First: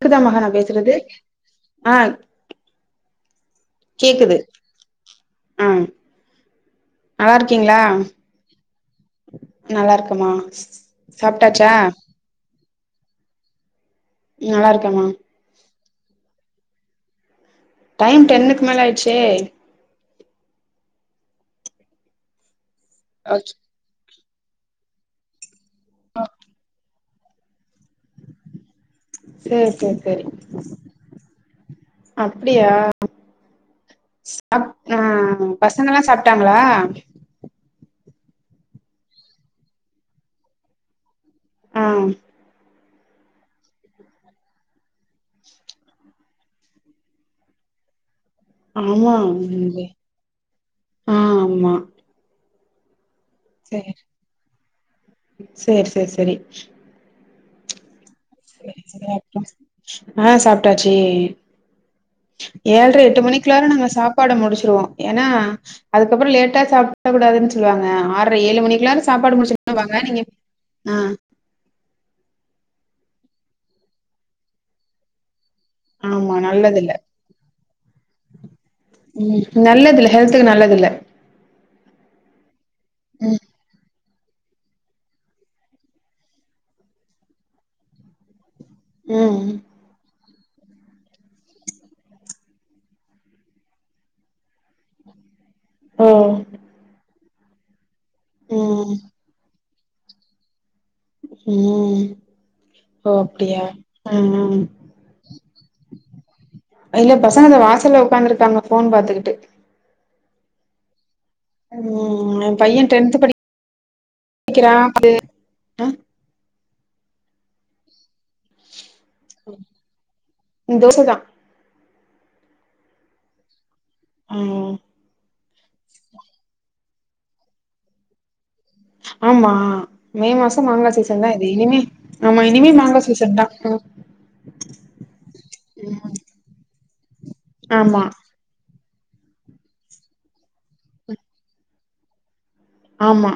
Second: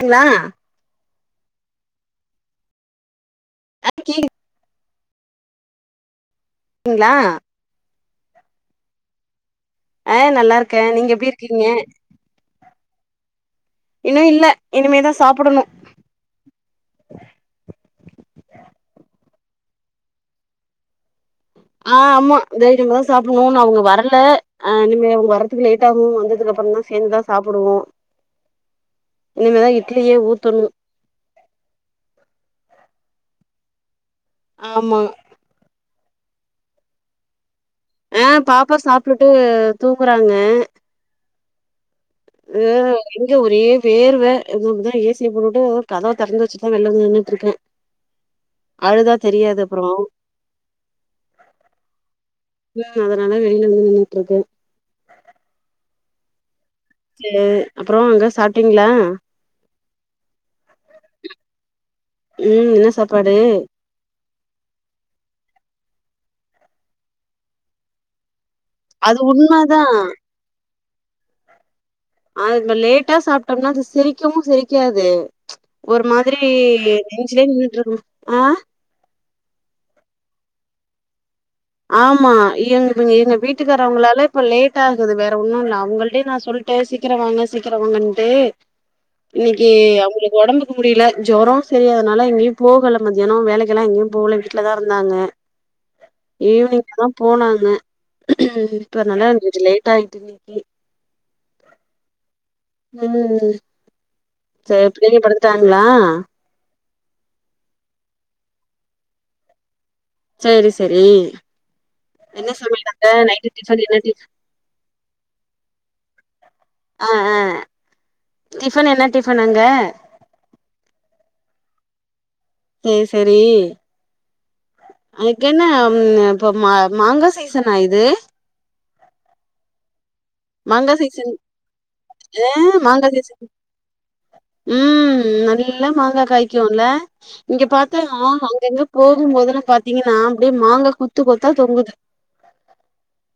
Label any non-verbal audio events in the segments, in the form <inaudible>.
க்குத ங்களா மஹா நா பேசுறது ஆ கேக்குது ஆ கேக்குதுங்களா நல்லா இரு க்கிங்களா நல்லா ஆ இருக்கமா நல்லா இருக்கே நீங்க எப்டி இருக்கீங்க சாப்டாச்சா இன்னு இல்ல நல்லா இருக்கமா இனிமேதா சாப்பிடுணு டைம் டென்னுக்கு மேல ஆயிட்ச்செ ஆ ஆமா டெய்லிமேதா ஓகே சாப்டுவோன் அவுங்க வரல ஆ இனிமே அவங்க வர லேட் ஆகு வந்ததுக்கு அப்புறோதா சேர்ந்துதா சாப்டுவோ சேரி இனிமேதா சேரி இட்லியே சேரி ஊத்தணு அப்டியா ஸ் அப் ஆமா ஆ பசங்கல்லா சாப்டாங்களா ஆ பாப்பா சாப்டுட்டு தூங்கறாங்க ஆ து இங்க ஒரே வேர்வ இப்பதா ஏ சிய போடுட்டு கதவ திறந்து வெச்சுதா வெளில வந்து நின்னுட்ருக்கே அழுதா ஆமா தெரியாதே ப்ரோ ம் ஆ ஆமா <unintelligible> அதனால வெளில வந் நின்னுட்ருக்கே சேர் சேர் சேரி சே அப்புறோ அங்க சேரி சாப்டீங்ளா சேரி அப்றோ ஆ சாப்டாச்சி ம் என்ன ஏல்ர எட்டு சாப்பாடு மணிக்குள்ளார நாங்க சாப் ப்பாடு முடிச்சிருவோ ஏனா அதுக்கப்புறோ லேட்டா சாப்ட கூடாதுன் சொல்லுவாங்க ஆர்ர ஏழு மணிக் எல்லாரு அது சாப்பாடு முடிச் <inaudible> உண்மதான் வாங்க நீங்க <inaudible> ஆ அ இத்மார் லேட்டா சாப்டோம்னா அது செரிக்கவு செரிக்காது ஒரு ஆமா மாதிரி நல்லதில்ல நெஞ்சிலியே நின்னிற்றுக்கு ஆ உம் நல்லதில்ல ஹெல்துக் நல்லதில்ல ஆமா எங் எங்க ம் வீட்டுக்காரவங்களாலே இப்ப லேட் ஆகுது வேற ஒன்னு இல்ல அவங்கள்டயே நா சொல்டே சீக்கர வாங்க சீக்கர வாங்கன்ட்டு ம் இன்னிக்கி அவுங்குளுக் ஒடம்புக் முடியில ஜொரோ செரியாகாத்னால எங்கயு போகல மத்யனு வேலைக்கெல்லா எங்கயு போகல வீட்ல தா இருந்தாங்க ஓ ஈவினிங் தா போனாங்க இப்ப ம் <unintelligible> லேட் ஆகிட் இன்னிக்கு உம் ஓ அப்டியா அ அ சேர் பிள்ளைகளியு படுத்துட்டங்களா அதிலியு பசங்க இதோ வாசல்ல உக்காந்துருக்காங்க ஃபோன் பாத்துக்கிட்டு சேரி சேரி ம் எ என்ன பைய சமையல் அங்க டென்த் நைட்டு டிஃபன் என்ன டிஃப் படிக்கிறா அது ஆ ஆ ஆ டிஃபன் என்ன டிஃபன் அங்க தோச தா சேர் சேரி ம் அதுக் என்ன ம் இப்போ மா மாங்கா சைசனா இது ஆம்மா மே மாசோ மாங்கா சீசன் தா இது இனிமே ஆமா இனிமே மாங்கா சீசன் தா ஒ உம் நல்லா மாங்கா காய்க்கு இல்ல இங்க பாத்த ஆமா அங்கங்க போகும்போதெல்லா பாத்தீங்கன்னா அப்டியே மாங்கா குத்து கொத்தா தொங்குது ஆம்மா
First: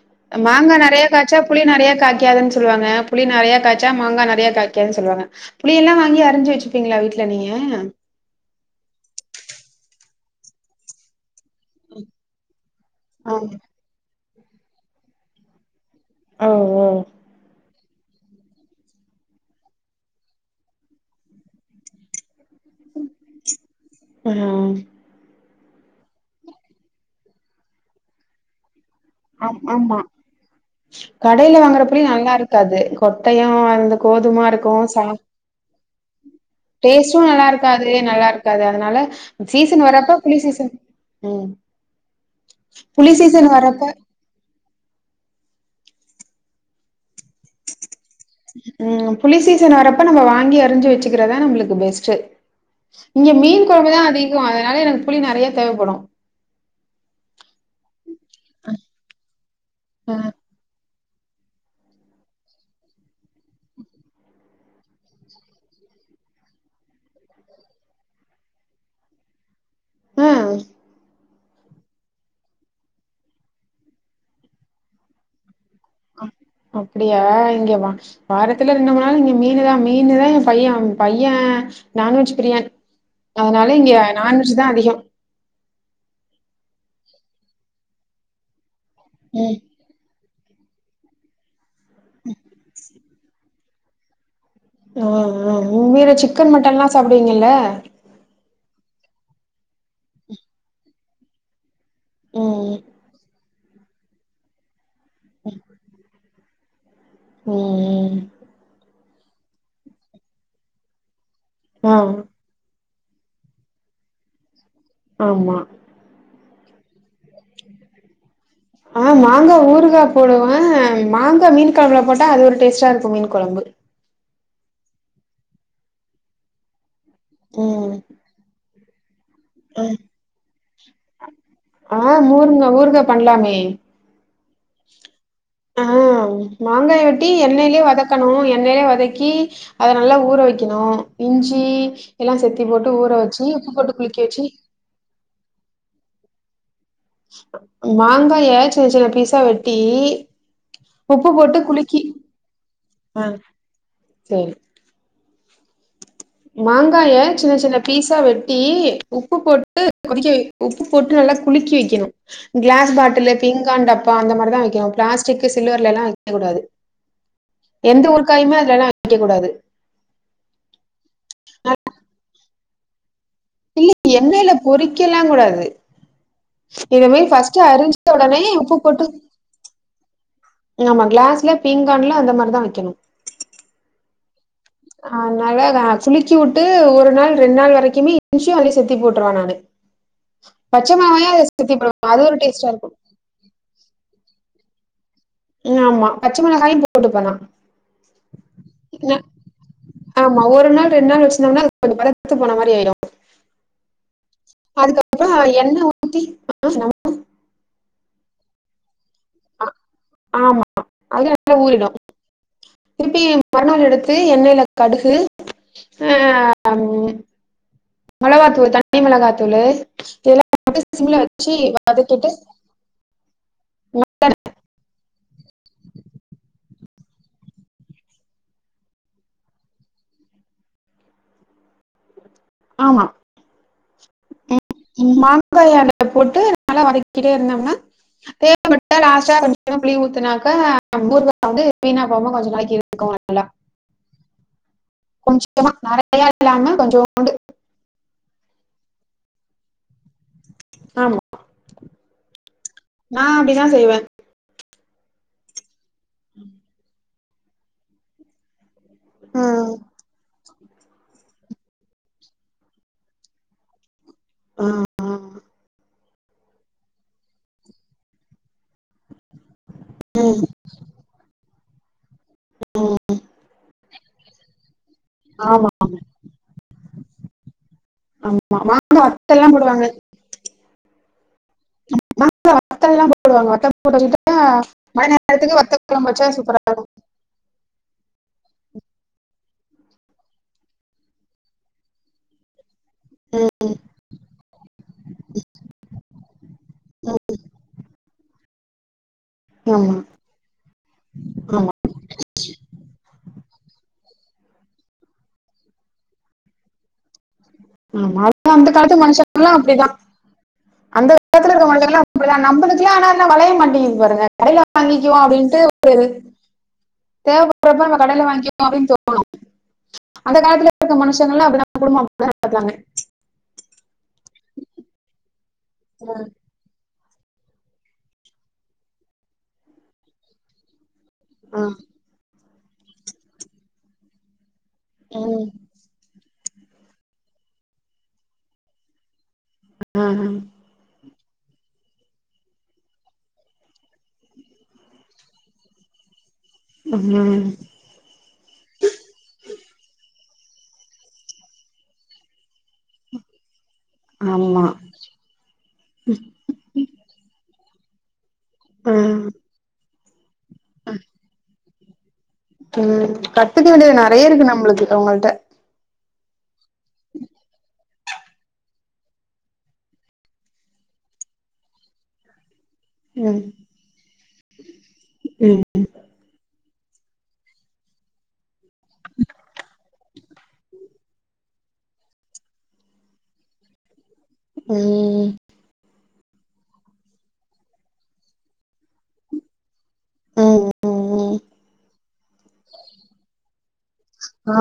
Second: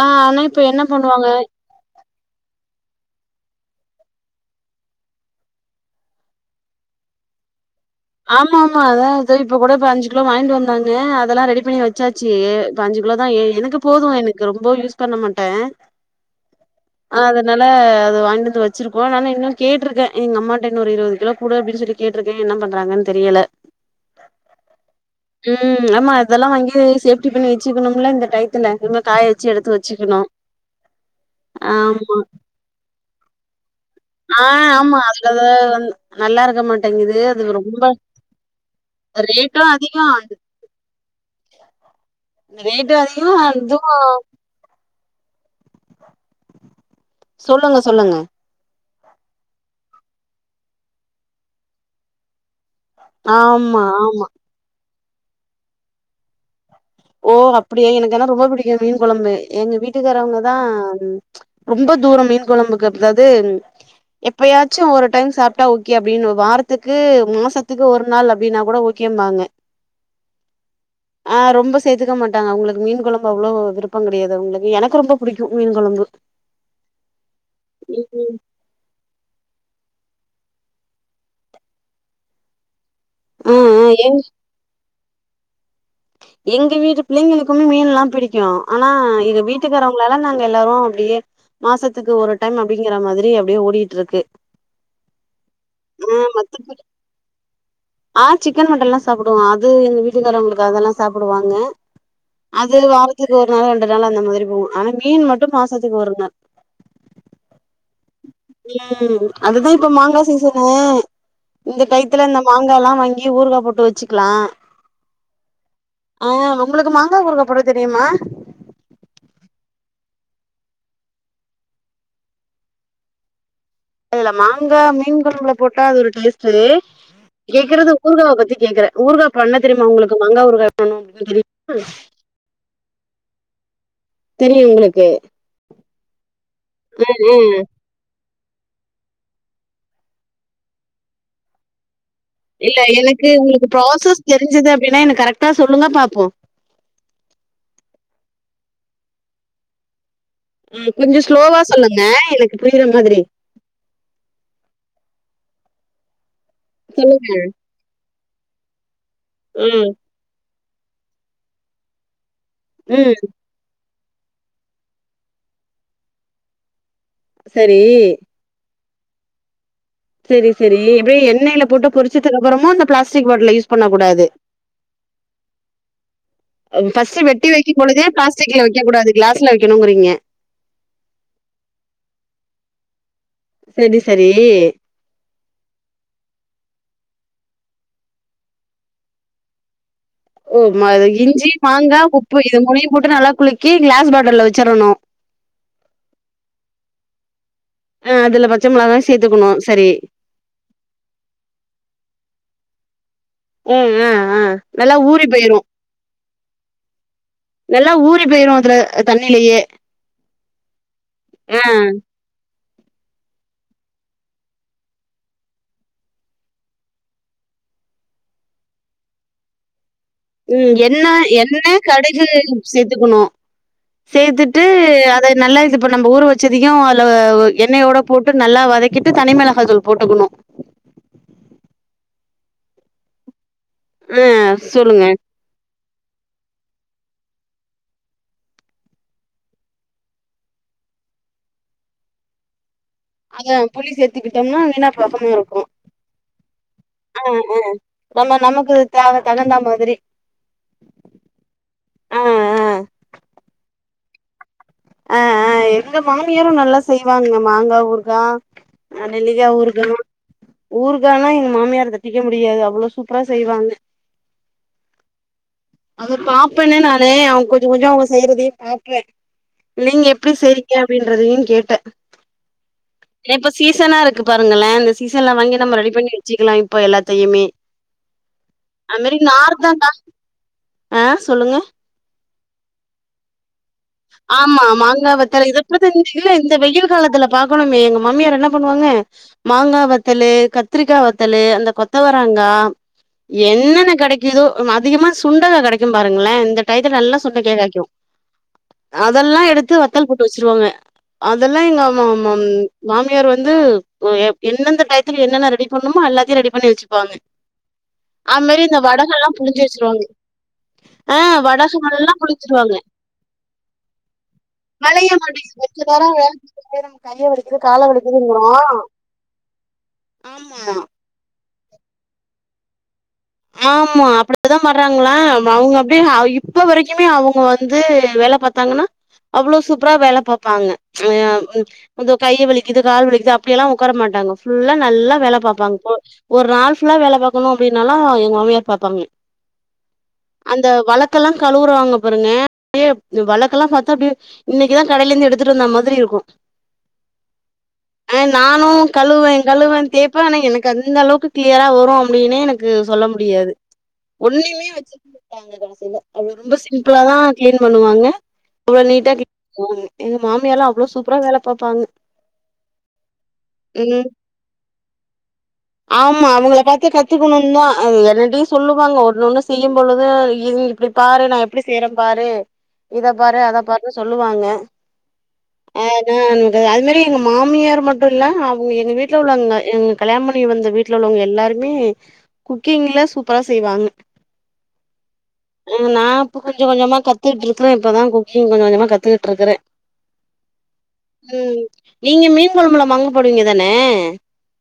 ஆ ஆனா இப்ப மாங்கா என்ன நெறைய பண்ணுவாங்க காய்ச்சா புளி நெறைய காய்காதுன் சொ ல்லுவங்க புளி நெறைய காய்ச்சா மாங்கா நெறையா காய்க்காது சொல்லுவாங்க புளிய எல்லா வாங்கி அரஞ்சு வெச்சுப்பீங்களா வீட்ல நீங்க ஆமாம்மா அதா அது இப்போ கூட பைஞ்சு கிலோ வாங்கிட் வந்தாங்க அதெல்லா ரெடிப் பண்ணி வெச்சாச்சு இப்ப அஞ்சு கிலோ தா ஆ ஏ எனக்கு போது எனக்கு ரொம்ப யூஸ் பண்ண மாட்டே ஓ ஓ ஆ அதனால் அ அது வாங்கிந்து வச்சிருக்கோ ஆனா இன்னு கேட்ருகே எங்க அம்மாட்ட இன்னு ஒரு இருவது கிலோ குடு அப்டினு சொல்லி கேட்ருக்கே என்ன பண் றாங்கன்னு தெரியல ஆ ம் ஆமா இதெல்லா வாங்கி சேஃப்டி பண்ணி வச்சுக்கணும்ல இந்த டைட் டைட்துல சும்மா காய வச்சு ஆம் எடுத்து ஆமா வச்சுக்கணும் ஆம்மா க்காது கொட்டையு வந்து கோதுமா இருக்கு ஆமா சா அதுல வந் நல்லா இருக்க மாட்டேங்குது டேஸ்ட்டும் அது நல்லா ரொம்ப இருக்காது நல்லா இருக் இருக்காது அதனால ரேட்டு சீசன் அதிகோ வரப்ப புலி சீசன் ம் ரேட்டு புளி அதிகோ சீசன் வரப்ப அதுவு சொல்லுங்க சொல்லுங்க ம் புலி சீசன் வரப்ப நம்ம வாங்கி அறிஞ்சு வச்சுக்கிறதுதா நம்ளுக்கு பெஸ்ட்டு இங்க மீன் ஆமா கொழம்புதா ஆமா அதிகோ அதனால எனக்கு புளி நெறையா தேவப்படு ஓ அப்டியா எனக்குனா ரொம்ப புடிக்கு மீன் கொழம்பு எங்க ஆ வீட்டுக்காரவங்க தா ரொம்ப தூரம் மீன் கொழம்புக்கு அதாவது எப்பயாச்சு ஒரு டைம் சாப்டா ஓகே அப்டின்னு வாரத்துக்கு மாசத்துக்கு ஒரு நாள் அப்டின்னா கூட ஓகே முக்கியமாங்க அ ஆ ரொம்ப சேத்துக்க மாட்டாங்க அவங்களுக்கு மீன்கொழம்பு அவ்ளோ விருப்பம் கெடையாது அவங்களுக்கு எனக்கு ரொம்ப பிடிக்கு மீன் கொழம்பு அப்டியா இங்க வா ம் வார த்துல ரெண்டு மூணு நாள் இங்க மீனு தா மீனுதா எங்க பையே பையன் நான்வெஜ் பிரியான் ஆ அதனால ஆ இங்க எங் நான்வெஜ் தா அதிகோ எங்க வீட்டு பிள்ளைங்களுக்குமே மீன் எல்லா பிடிக்கு ஆனா எங்க ம் வீட்டுக்கார உங்களால நாங்க எல்லாரு அப்டியே மாசத்துக்கு ஒரு டைம் அப்டிங்கிற மாரி அப்டியே ஓடிட்டு இருக்கு ஆ ஆ ஆ உண்மையிலே சிக்கன் மட்டன் மத்தபடி எல்லா சாப்டுவீங்கல்ல ஆ சிக்கன் மட்டன் எல்லா சாப்டுவோம் அது எங்க வீட்டுக்காரவங்களுக்கு அதெல்லாம் சாப்டுவாங்க அது ம் வாரத்துக்கு ஒரு நாள் ரெண்டு நாள் அந்த மாதிரி போகும் ஆகு ஆனா மீன் மட்டு மாசத்துக்கு ஒரு நாள் ம் ம் ம் அதுதா இப்ப மாங்கா சீசனு ஆ இந்த மாங்கால்லா வாங்கி ஊருகா போட்டு வச்சுக்கலா ஆமா ஆ உங்களுக்கு மாங்கா ஊருகா போட தெரியுமா ஆ மாங்கா ஊருகா போடுவே மாங்கா மீன் கொழம்புல போட்டா அது ஒரு டேஸ்ட்டா இருக்கு மீன் குழம்பு அது இல்ல மாங்கா மீன் கொழம்புல போட்டா அது ஒரு டேஸ்ட்டு கே்க்கறது ம் ஊருகாவ பத்தி கேக்குறே ஊர்கா பண்ண தெரியுமா உங்களுக்கு மங்கா ஊர்கா பண்ணும் அப்டின்னு தெரியுமா ஆ ஊருங்க ஊரு பண்லாமே தெரியு உங்களுக்கு ஆ மாங்க ஆ வெட்டி ஆ எண்ணெய்லயே வதக் வதக்கணு எண்ணெயே வதக்கி அத நல்லா ஊற வக்கணு இஞ்சி எல்லா செத்தி போட்டு ஊற வச்ச உப்பு போட்டு குளிக்கி தெரி்ஞ்சது அப்டின்னா என்க்கு கரெக்டா சொல்லுங்க பாப்போ மாங்காய சின்ன சின்ன பீஸா வெட்டி ம் கொஞ்சோ உப்பு போட்டு ஸ்லோவா குலுக்கி சொல்லுங்க எனக்கு புரியுற மாதிரி செரி மாங்காய சொல்லுங்க சின்ன சின்ன பீஸா வெட்டி உப்பு போட்டு ம் குலுக்க உப்பு போட்டு நல்லா குலுக்கி வைக்கணு க்ளாஸ் ம் பாட்டில் பிங்கான் டப்பா அந்த மாரிதா வைக்கணு பிளாஸ்டிக் சில்வர்ல எல்லா வைக்கக்கூடாது சரி எந்த ஒரு <unintelligible> அதலலா வக்கெக்கூடாது செரி செரி எப்டி எண்ணெயில போட்டு பொரிச்சதுக்கு அப்புறமொ இந்த பிாஸ்டிக் பாட்டுல யூஸ் பண்ண இல்ல கூடாது எண்ணெயில பொறிக்கலா கூடாது இத மாரி வெட்டி ஃபர்ஸ்ட் வைக்கும் அருஞ்ச பொழுதே ஒடனே பிளாஸ்டிக்ல உப்பு வைக்க போட்டு கூடாது கிளாஸ்ல வைக்கணுங்கிறீங்க ஆமா கிளாஸ்ல பீங்கான்ல அந்த மாரிதா வக்கெணு செரி செரி அத்னால குளுக்கி வுட்டு ஒரு நாள் ரெண்டு நாள் வரைக்குமே <unintelligible> அதுலே சேத்தி போட்ருவே நானு ஓமா பச்ச அது மிளகாயு அதுல இஞ்சி சேத்தி மாங்கா போடுவ அது ஒரு உப்பு இது டேஸ்டா மூனயு இருக்கு போட்டு நல்லா குளுக்கி கிளாஸ் பாட்டுல வச்சரணு ம் ஆமா பச்ச மெளகாயு போட்டுப்பே நா அ அதுல பச்ச மெளகாயு சேத்துக்குணு செரி ஆமா ஒரு நாள் ரெண்டு நாள் வச்சுந்தோம்னா அது கொஞ்சொ பதத்து போன மாரி ஆயிரு ம் ஆ ஆ நல்லா ஊறி அதுக்கப்றொ போயிரு என்ன ஊத்தி <inaudible> நல்லா ஊறி பேயிரு அதுல தண்ணிலயே ஆமா அது நல்லா அ ஊறிடு திருப்பி <unintelligible> எடுத்து எண்ணெய்ல கடுகு மொளகாத்தூளு தனி மெளகாத்தூளு ம் எண்ண எண்ண கடுகு சேத்துக்கணு மெல்லன சேர்த்துட்டு அத நல்லா இது இப்ப நம்ப ஊற வச்சதையு அத்ல எண்ணெயோட போட்டு நல்லா வதக்கிட்டு தனி மெளகா தூள் போட்டுக்கணு ஆமா அ சொல்லுங்க <unintelligible> போட்டு நல்லா வதக்கிட்டே இருந்தொம்னா தேவப்பட்டா லாஸ்டா கொஞ்சொ புளி ஊத்துனாக்க ஊறுகா வந்து வீணா போகாம கொஞ்சொ நாளக்கி அத இருக் புளி சேர்த்துக்கிட்டோம்னா வீணா <inaudible> அ அ நம்ம நமக்கு தேவ தகுந்தா மாதிரி ஆமா ஆ ஆ நா அப்டிதா செய்வே அ அ எங்க மாமியாரு நல்லா செய்வாங்க மாங்கா ஊர்கா அ நெல்லிகா ம். ஊறுகாலா ஊறுகான்னா எங்க மாமியார் த செய்ய முடியாது அவ்ளோ சூப்பரா செய்வாங்க ஆ ஆ அத பாப்பென்னெ நானு அவுங் கொஞ்சொ கொஞ்சொ அவுங்க செய்றதையு பாப்பே நீங்க எப்டி ம். செய்றிங்க அப்டின்றதையு கேட்டே தே இப்ப சீசனா இருக்கு பாருங்களே இந்த சீசன்ல வாங்கி ஆமா நம்ம ரெடி பண்ணி வச்சுகலா இப்போ எல்லாத்தையுமே ஆமா அது மாங்காய் மாரி வத்தெல்லாம் நார் தா போடுவாங்க தா ஆ சொல்லுங்க <inaudible> வத்தல்லா போடுவாங்க வத்தல் போட்டு வச்சுகிட்டு ஆமா மழ மாங்கா வத்தல் இத நேரத்துக்கு வத்த பத்தி கொழம்பு இல்ல வச்சா இந்த சூப்பரா இருக்கு வெயில் காலத்துல பாக்கணுமே எங்க மாமியார் என்ன பண்ணுவாங்க மாங்கா வத்தலு கத்ரிக்கா வத்தலு அந்த கொத்தவரங்கா என்னென்ன கேடைக்கிதோ அதிகமா சுண்டக்கா கெடைக்கு பாருங்ளே இந்த டைத்துல நல்லா சுண்டக்கெ காய்க்கு அதெல்லா எடுத்து ஆமா வத்தல் போட்டு வச்சிருவாங்க அதெல்லா ஆமா எங்க மா மா ம் மாமியார் வந்து என்னெந்த டைத் த்லெ என்னென்ன ரெடி பண்ணுமோ எல்லாத்தயு ரெடி பண்ணி வச்சுப்பாங்க ஆமா அது அதா மாரி அந்த இந்த காலத்து வடகல்லா மனுஷங்கல்லா புழிஞ்சு அப்டிதா வச்சிருவாங்க அந்த ஆ காலத்துல இருக்க வடகம் மனுஷங்கல்லா எல்லா அப்புடிதா புளிச்சிருவாங்க நம்பலுக்கலா ஆனா வளைய மாட்டெங்கிது பாருங்க கடையில வளைய வாங்கிக்குவோம் மாட்டெங்கிது அப்படின்ட்டு மத்த நேரொ வேல <unintelligible> கைய வலிக்கிது கால தேவைப்படுறப்ப நம்ம கடையில வலிக்கிதுங்றோ வாங்கிக்குவோம் அப்படின்னு தோணும் அந்த காலத்துல இருக்க மனுஷங்கள்லா அப்டிதா குடும்போ அப்டிதா நடத்துனாங்க ஆமா அப்புடிதா மறாங்களா அவ்ங்க அப்டியேதா அ இப் இப்ப வரைக்குமே அவுங்க வந்து வேல பாத்தாங்கனா அவுளோ சூப்புரா வேல பாப்பாங்க அ ஆ, வந்து கையு வலிக்குது கால் வலிக்குது அப்டியெல்லா உக்கார மாட்டாங்க ஃபுல்லா நல்லா வேல ம், பாப்பாங்க இப்போ ஒரு நாள் ஃபுல்லா வேல பாக்கணு அப்டின்னாலா எங்க மாமமியார் பாப்பாங்க ஆ அந்த வளக்கெல்லா கழுவுறாங்க பாருங்க அப்டியே இந்த வளக்கெல்லா பாத்தா அப்டியே இன்னைக்குதா கடைல இருந்து எடுத்துட்டு வந்த மாதிரி இருக்கு ம் ஆனா நானு கழுவேன் கழுவேன் தேப்பே ஆனா எனக்கு அந்த அளவுக்கு கிளியரா வரு அப்டின்னே எனக் கு சொல்ல முடியாது ஆமா ஒன்னுமே வச்சு அவ்ங்க கடசில அவ்ங்க ரொம்ப சிம்பிளா தா கிளீன் பண்ணுவாங்க அவுளோ நீட்டா ம், ம். கிளீன் பன்னுவாங்க எங்க மாமியார்லா அவ்ளோ சூப்புரா வேல பாப்பாங்க ம் கத்துக்க வேண்டியது ம் நெறையா இருக்கு நம்ளுக்கு அவுங்கள்ட்ட ஆமா அவுங்கள பாத்து கத்து குணுந்தா அது என்னடியு சொல்லுவாங்க ஒன்னு ஒன்னு செய்யும் பொழுது இது இப்டி பாரு நா எப்டி செய்றன் பாரு இத பாரு ம், அத பா ரு சொல்லுவாங்க ஆ அது வந்து அது மாரி எங்க மாமியாரு மட் டுல்ல அவ்ங்க எங்க வீட்ல உள்ளவங்க எங்க கல்யாண் பண்ணி வந்த வீட்ல உள்ளவ்ங்க எல்லாருமே குக்கிங்குல சூப்புரா செய்வாங்க ம் ம் நா இப்ப கொஞ்ச கொஞ்சமா கத்துக்கிட்ருக்குறே இப்பதா குக்கிங் கொஞ்சோ கொஞ்சமா கத்துகிட்ருக்குறே ம் நீங்க மீன் கொழம்பல மாங்கா போடுவீங்க தான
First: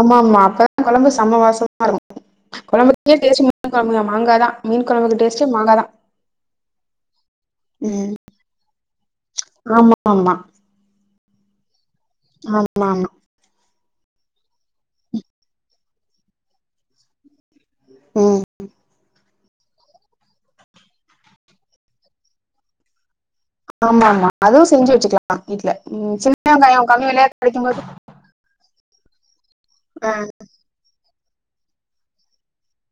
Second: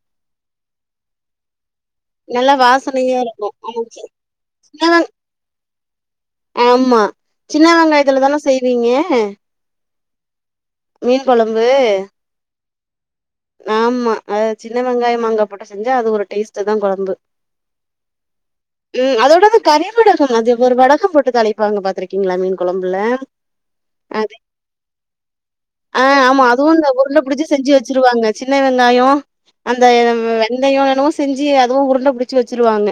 ஆமா ஆமா அப்பதா கொழம்பு சம்ம வாசோ வரு நல்லா வாசனையா கொழம்புக்கே இருக்கு டேஸ்ட்டு மீன் ஆமா கொழம்புல மாங்காதா மீன் சின்னவெங் கொழம்புக்கு டேஸ்ட்டே மாங்காதா ஆமா சின்ன வெங்காயத்துலதான செய்வீங்க ஆமா ஆமா மீன் கொழம்பு ஆமா ஆமா ஆமா அதுல சின்ன வெங்காயோ மாங்கா போட்டு செஞ்சா அது ஒரு டேஸ்ட்டுதா கொழம்பு ம் ம் அதோட அது கறிவடகோ அது ஒரு வடகோ போட்டு தாலிப்பாங்க பாத்திருக்கீங்ளா மீன் கொழம்புல ஆமா ஆமா அதுவு செஞ்சு வச்சுக்குலா வீட்ல ம் சின்ன வெங்காயோ கம்மி வெலையா கெடைக்கும்போது குவாங்க சின்ன வெங்காயோ அந்த ஆ வெந் தையோ என்னமோ செஞ்சு அதுவு உருண்ட புடுச்சு வச்சிருவாங்க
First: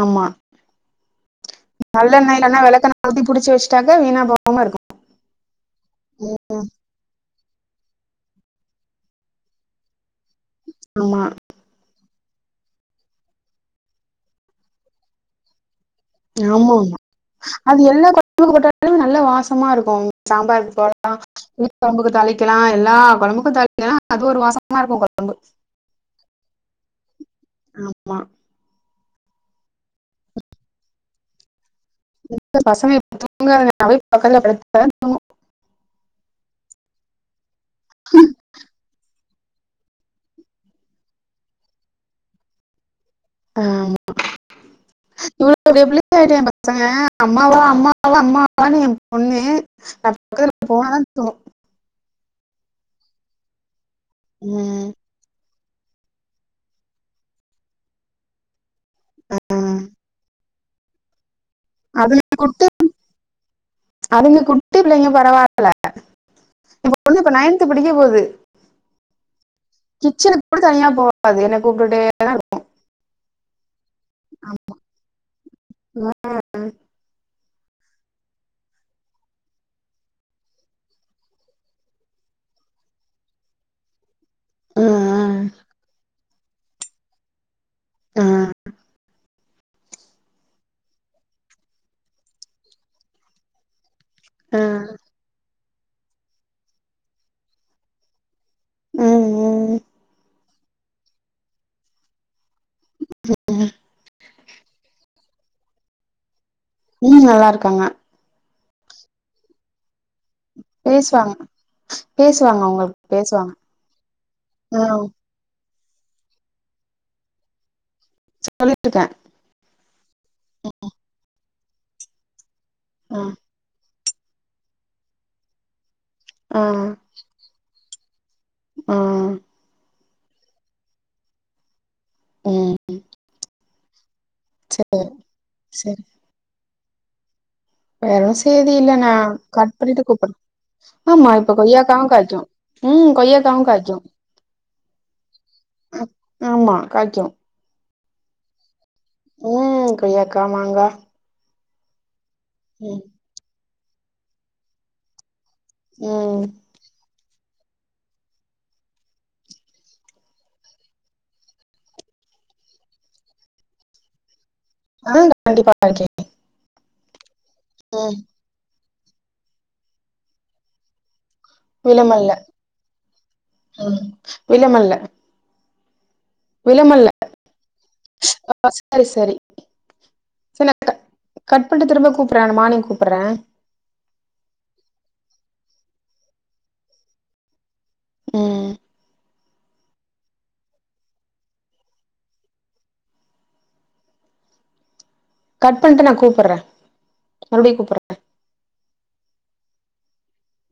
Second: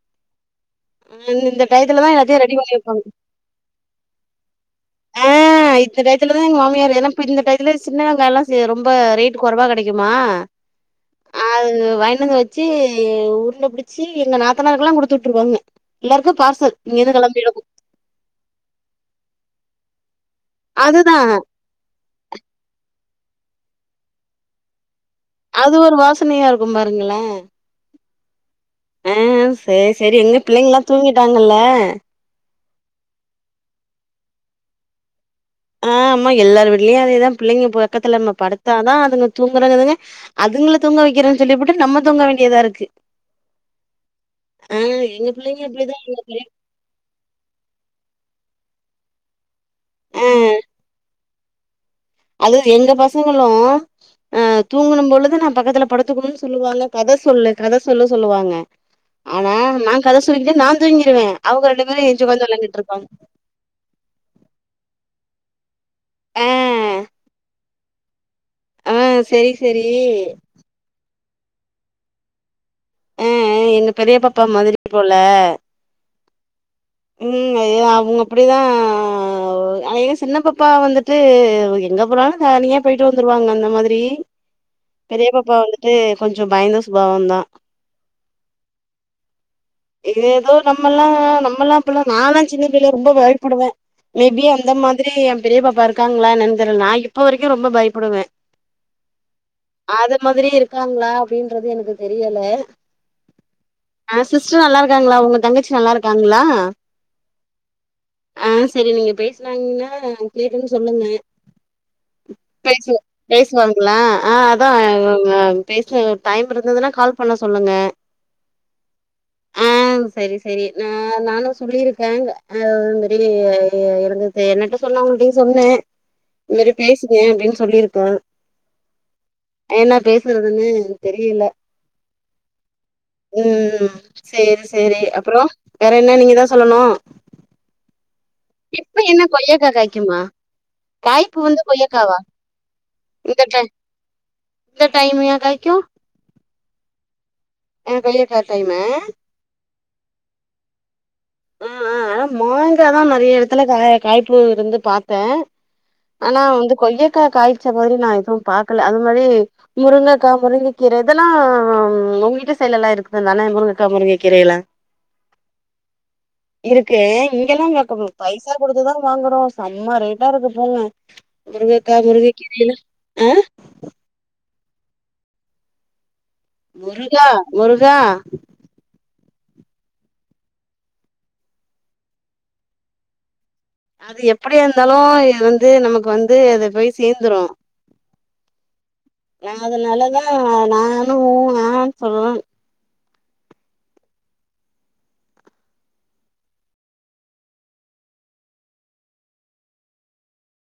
ஆமா அ இந்த டயத்துலதா நல்லெண்ண எல்லாத்தையு ரெடி இல்லனா பண்ணி வைப்பாங்க வெளக்கென்ன ஊத்தி புடிச்சு வச்ட்டாக்க வீணாபோவாமா இருக்கு ஆ இந்த டயத்துலதா எங்க மாமியாரு ஏனா இப்ப இந்த டையத்துல சின்னவெங்காயோலா சே ரொம் ப ரேட் கொறவா கெடைக்குமா ஆமா அது வாய்ண்டு வந்து வச்சு உருண்ட புடுச்சி எங்க நாத்தனாருக்குலா குடுத்துட்ருவாங்க எல்லாருக்கு பார்சல் இங்கேர்ந்து கெளம்பிருக்கு பூண்டு போட்டதா நல்லா வாசமா இருக்கு சாம்பாருக்கு போடலா அதுதா உ கொழம்புக்கு தாளிக்கலா எல்லா கொழம்புக்கு தாளிக்கலா அது ஒரு வாசோ அது ஒரு வாசனையா இருக்கும் பாருங்களே ஆமா ஆ சேரி செரி எங்க பிள்ளைங்குலா தூங்கிட்டாங்கலா இப்ப பசங்க இப்ப துங்கதுங்க நா போயி பக்கத்துல படுத்தா தா அ ஆமா எல்லார் வீட்லையு அதேதா பிள்ளைங்க பக்கத்துல நம்ம படுத்தாதா அதுங்க தூங்குறங்குதுங்க அதுங்ல தூங்க வக்கிறன் சொல்லிபுட்டு நம்ம தூங்க வேண்டியதா இருக்கு ஆ அ எங்க புள்ளைங்க அப்டிதா <unintelligible> சங்க அம்மா வா அம்மா வா அம்மாவான்னு ஏ பொண்ணு நா ஆ பக்கத்துல போனாதா தூ அது எங்க பசங்களு அ உம் தூங்குனும்பொழுது நா பக்கத்துல படுத் துக்கனுன் சொல்லுவாங்க கத சொல்லு கத சொல்ல சொல்லுவாங்க ஆனா உம். நநா கத சொல்லிக்கிட்டே நா தூங்கிருவே அவுங்க ரெண்டு பேரு அதுங்க ஏஞ்ச்சு ஒக்கந்து குட்டி வெள்ளாண்டுட்ருப்பாங்க அதுங்க குட்டி பிள்ளைங்க பரவால்லா ஆ ஏ பொண்ணு இப்ப நையன்த்து படிக்க போது அ செரி செரி எப்டி தனியா போவாது என்ன கூப்டுட்டுடே தா இருக்கு அ அ எங்க பெரிய பாப்பா மாதுரி போல <inaudible> ம் அதோதா அவுங்க அப்புடிதா ஏ சின்னபப்பா வந்துட்டு எங்க போனாலு தனியா போயிட்டு வந்துருவாங்க அந்த மாதுரி பெரிய உம், பாப்பா வந்துட்டு கொஞ்ச பயந்த சுபாவந்தா அ ஏதோ நம்மல்லா நம்மல்லா இப்பல்லா நாலா சின்ன பிள்ளைல ரொம்ப பயப்புடுவ மேபி அந்த உம், மாதுரி ஏ பெரிய பாப்பா இருக்காங்ளா என்னன் தெர்ல நா இப்ப வரக்கு ரொம்ப பயப்புடுவ உம், உம். அது மாதுரி இருக்காங்ளா அப்டின்றது எனக்கு தெரியல அ சிஸ்ட்ரு நல்லாருக்காங்ளா ஒங்க தங்கச்சி நல்லாருக்காங்ளா ம் நல்லாருக்காங்க அ செரி நீங்க பேஸ்னாறங்னா கேட்டேன் சொல்லுங்க பேசுவாங்க பேசுவாங்க பேசுவோ உங்களுக்கு பேசுவாங்க பேசுவாங்ளா அ அதா உம், அவுங்க பேஸ்னாங்க டைம் இருந்துதுனா கால் பண்ண சொல்லுங்க சொல்லிட்டுக்கே அ செரி செரி ந நானு சொல்லிருக்க அ அது மரி உம், ஏ இருந்துத்தே என்னட்ட சொன்னாவங்க்ள்ட்யு சொன்னே இந் மரி உம், பேசுனிய அப்டின் சொல்லிருக்க உம், என்னா பேசுறதுன்னு தெரியல உம். ம் ம் சேரி சேரி அப்றோ வேற சரி என்ன நீங்க தா சொல்லணு வேற ஒன்னு சேதி இல்ல இப்ப நா என்ன கொய்யக்கா கட் பண்ணிட்டு காய்க்குமா கூப்புற் ஆமா காய்ப்பு இப்ப வந்து கொய்யாகாவு கொய்யக்காவா காய்க்கு ம் இந்த கொய்யாகாவு டை காய்கு இந்த டைமயா காய்க்கு ஆமா காய்க்கு அ கொய்யாக்கா டைமு அ கொய்யாக்கா மாங்கா ம் ம் அனா மாங்கா தா ம் நறைய எடத்துல காய காய்ப்பு இருந்து பாத் த ஆனா ம் வந்து கொய்யக்கா காய்ச்ச மாரி நா எதும் பாக்கல அது மாரி முருங்கக்கா முருங்க கீர இதல்லா உங் வீட்ட சைட்லல்லா இருக்த தான முருங்கக்கா முருங்க கீரை எல்லா அ கண்டிப்பா <inaudible> இருக்கு இங்கெல்லா வாக்குபு ம் பைசா குடுத்துதா வாங்குறோ செம்மா ரேட்டா இருக்கு போங்க முருங்க கா முருங்க கீரை எல்லா அ ஒ விலமல்ல விலமல்ல முருகா முருகா சரி சரி சரி நா க கட் பண்ட்டு திரும்ப கூப்புற நா மார்னிங் கூப்புட்ற அது எப்படியா இருந்தாலு எ வந்து நமக்கு வந்து அத போய் சேந்துரு ம் அதனாலதா நானு நானு சொல்லல கட் பண்ட்டு நா கூப்புர்ற மறுடியு கூப்புர்ற